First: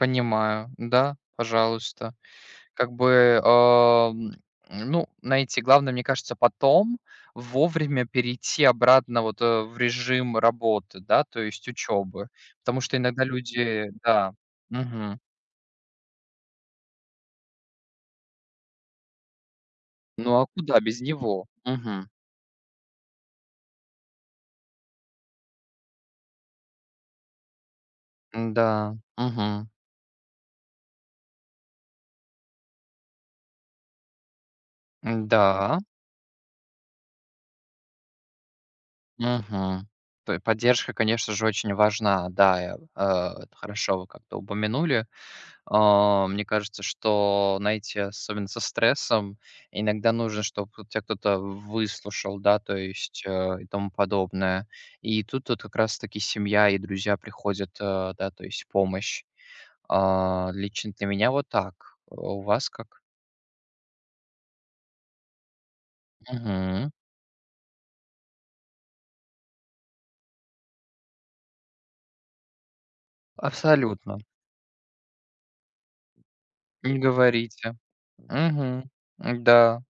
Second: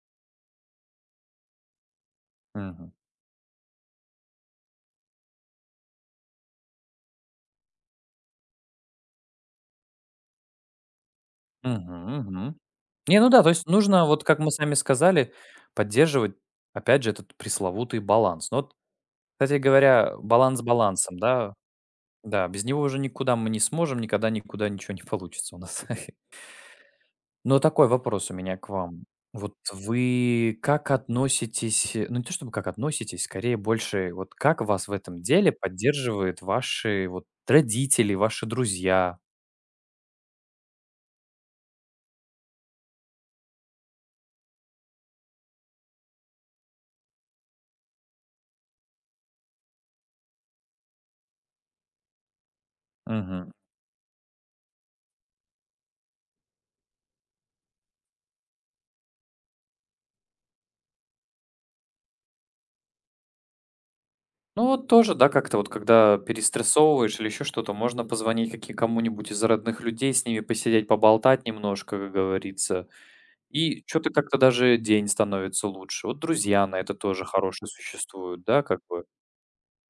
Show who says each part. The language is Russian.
Speaker 1: Понимаю, да, пожалуйста. Как
Speaker 2: Мгм.
Speaker 1: бы, а, м, ну, знаете, главное, мне кажется, потом вовремя перейти обратно вот, э, в режим работы, да, то есть
Speaker 2: Мгм
Speaker 1: учёбы,
Speaker 2: мгм.
Speaker 1: потому что
Speaker 2: Не
Speaker 1: иногда
Speaker 2: ну да, то есть
Speaker 1: люди
Speaker 2: нужно, вот
Speaker 1: Да,
Speaker 2: как мы с вами
Speaker 1: мгм.
Speaker 2: сказали, поддерживать опять же этот пресловутый баланс, но вот Кстати говоря,
Speaker 1: Ну а
Speaker 2: баланс
Speaker 1: куда без
Speaker 2: балансом,
Speaker 1: него?
Speaker 2: да.
Speaker 1: Мгм.
Speaker 2: Да, без него уже никуда мы не сможем, никогда никуда ничё не получится у нас. Но такой вопрос у меня к
Speaker 1: М-да.
Speaker 2: вам: вот
Speaker 1: Мгм.
Speaker 2: вы, как относитесь, э, ну не то чтобы как относитесь- скорее больше, вот как вас в этом деле
Speaker 1: М-да.
Speaker 2: поддерживают ваши вот родители, ваши друзья?
Speaker 1: Мгм. Той поддержка, конечно же, очень важна. Да, я, э, это хорошо вы как-то упомянули. А, мне кажется, что, знаете, особенно со стрессом, иногда нужно, чтоб тут тя кто-то в выслушал, да, то есть,
Speaker 2: Мгм.
Speaker 1: э, и тому подобное. И тут вот как раз таки семья и друзья приходят, э, да, то есть в помощь. А, лично для меня вот так. А у вас как?
Speaker 2: Ну вот тоже, да, как-то, вот, когда
Speaker 1: Мгм.
Speaker 2: перестрессовываешь или ещё что-то, можно позвонить каки кому-нибудь из родных людей, с ними посидеть, поболтать немножко, как говорится. И чё-то
Speaker 1: Абсолютно.
Speaker 2: как-то даже день становится лучше. Вот друзья на
Speaker 1: И
Speaker 2: это
Speaker 1: не
Speaker 2: тоже хорошие
Speaker 1: говорите,
Speaker 2: существуют, да как
Speaker 1: мгм,
Speaker 2: бы.
Speaker 1: м-да.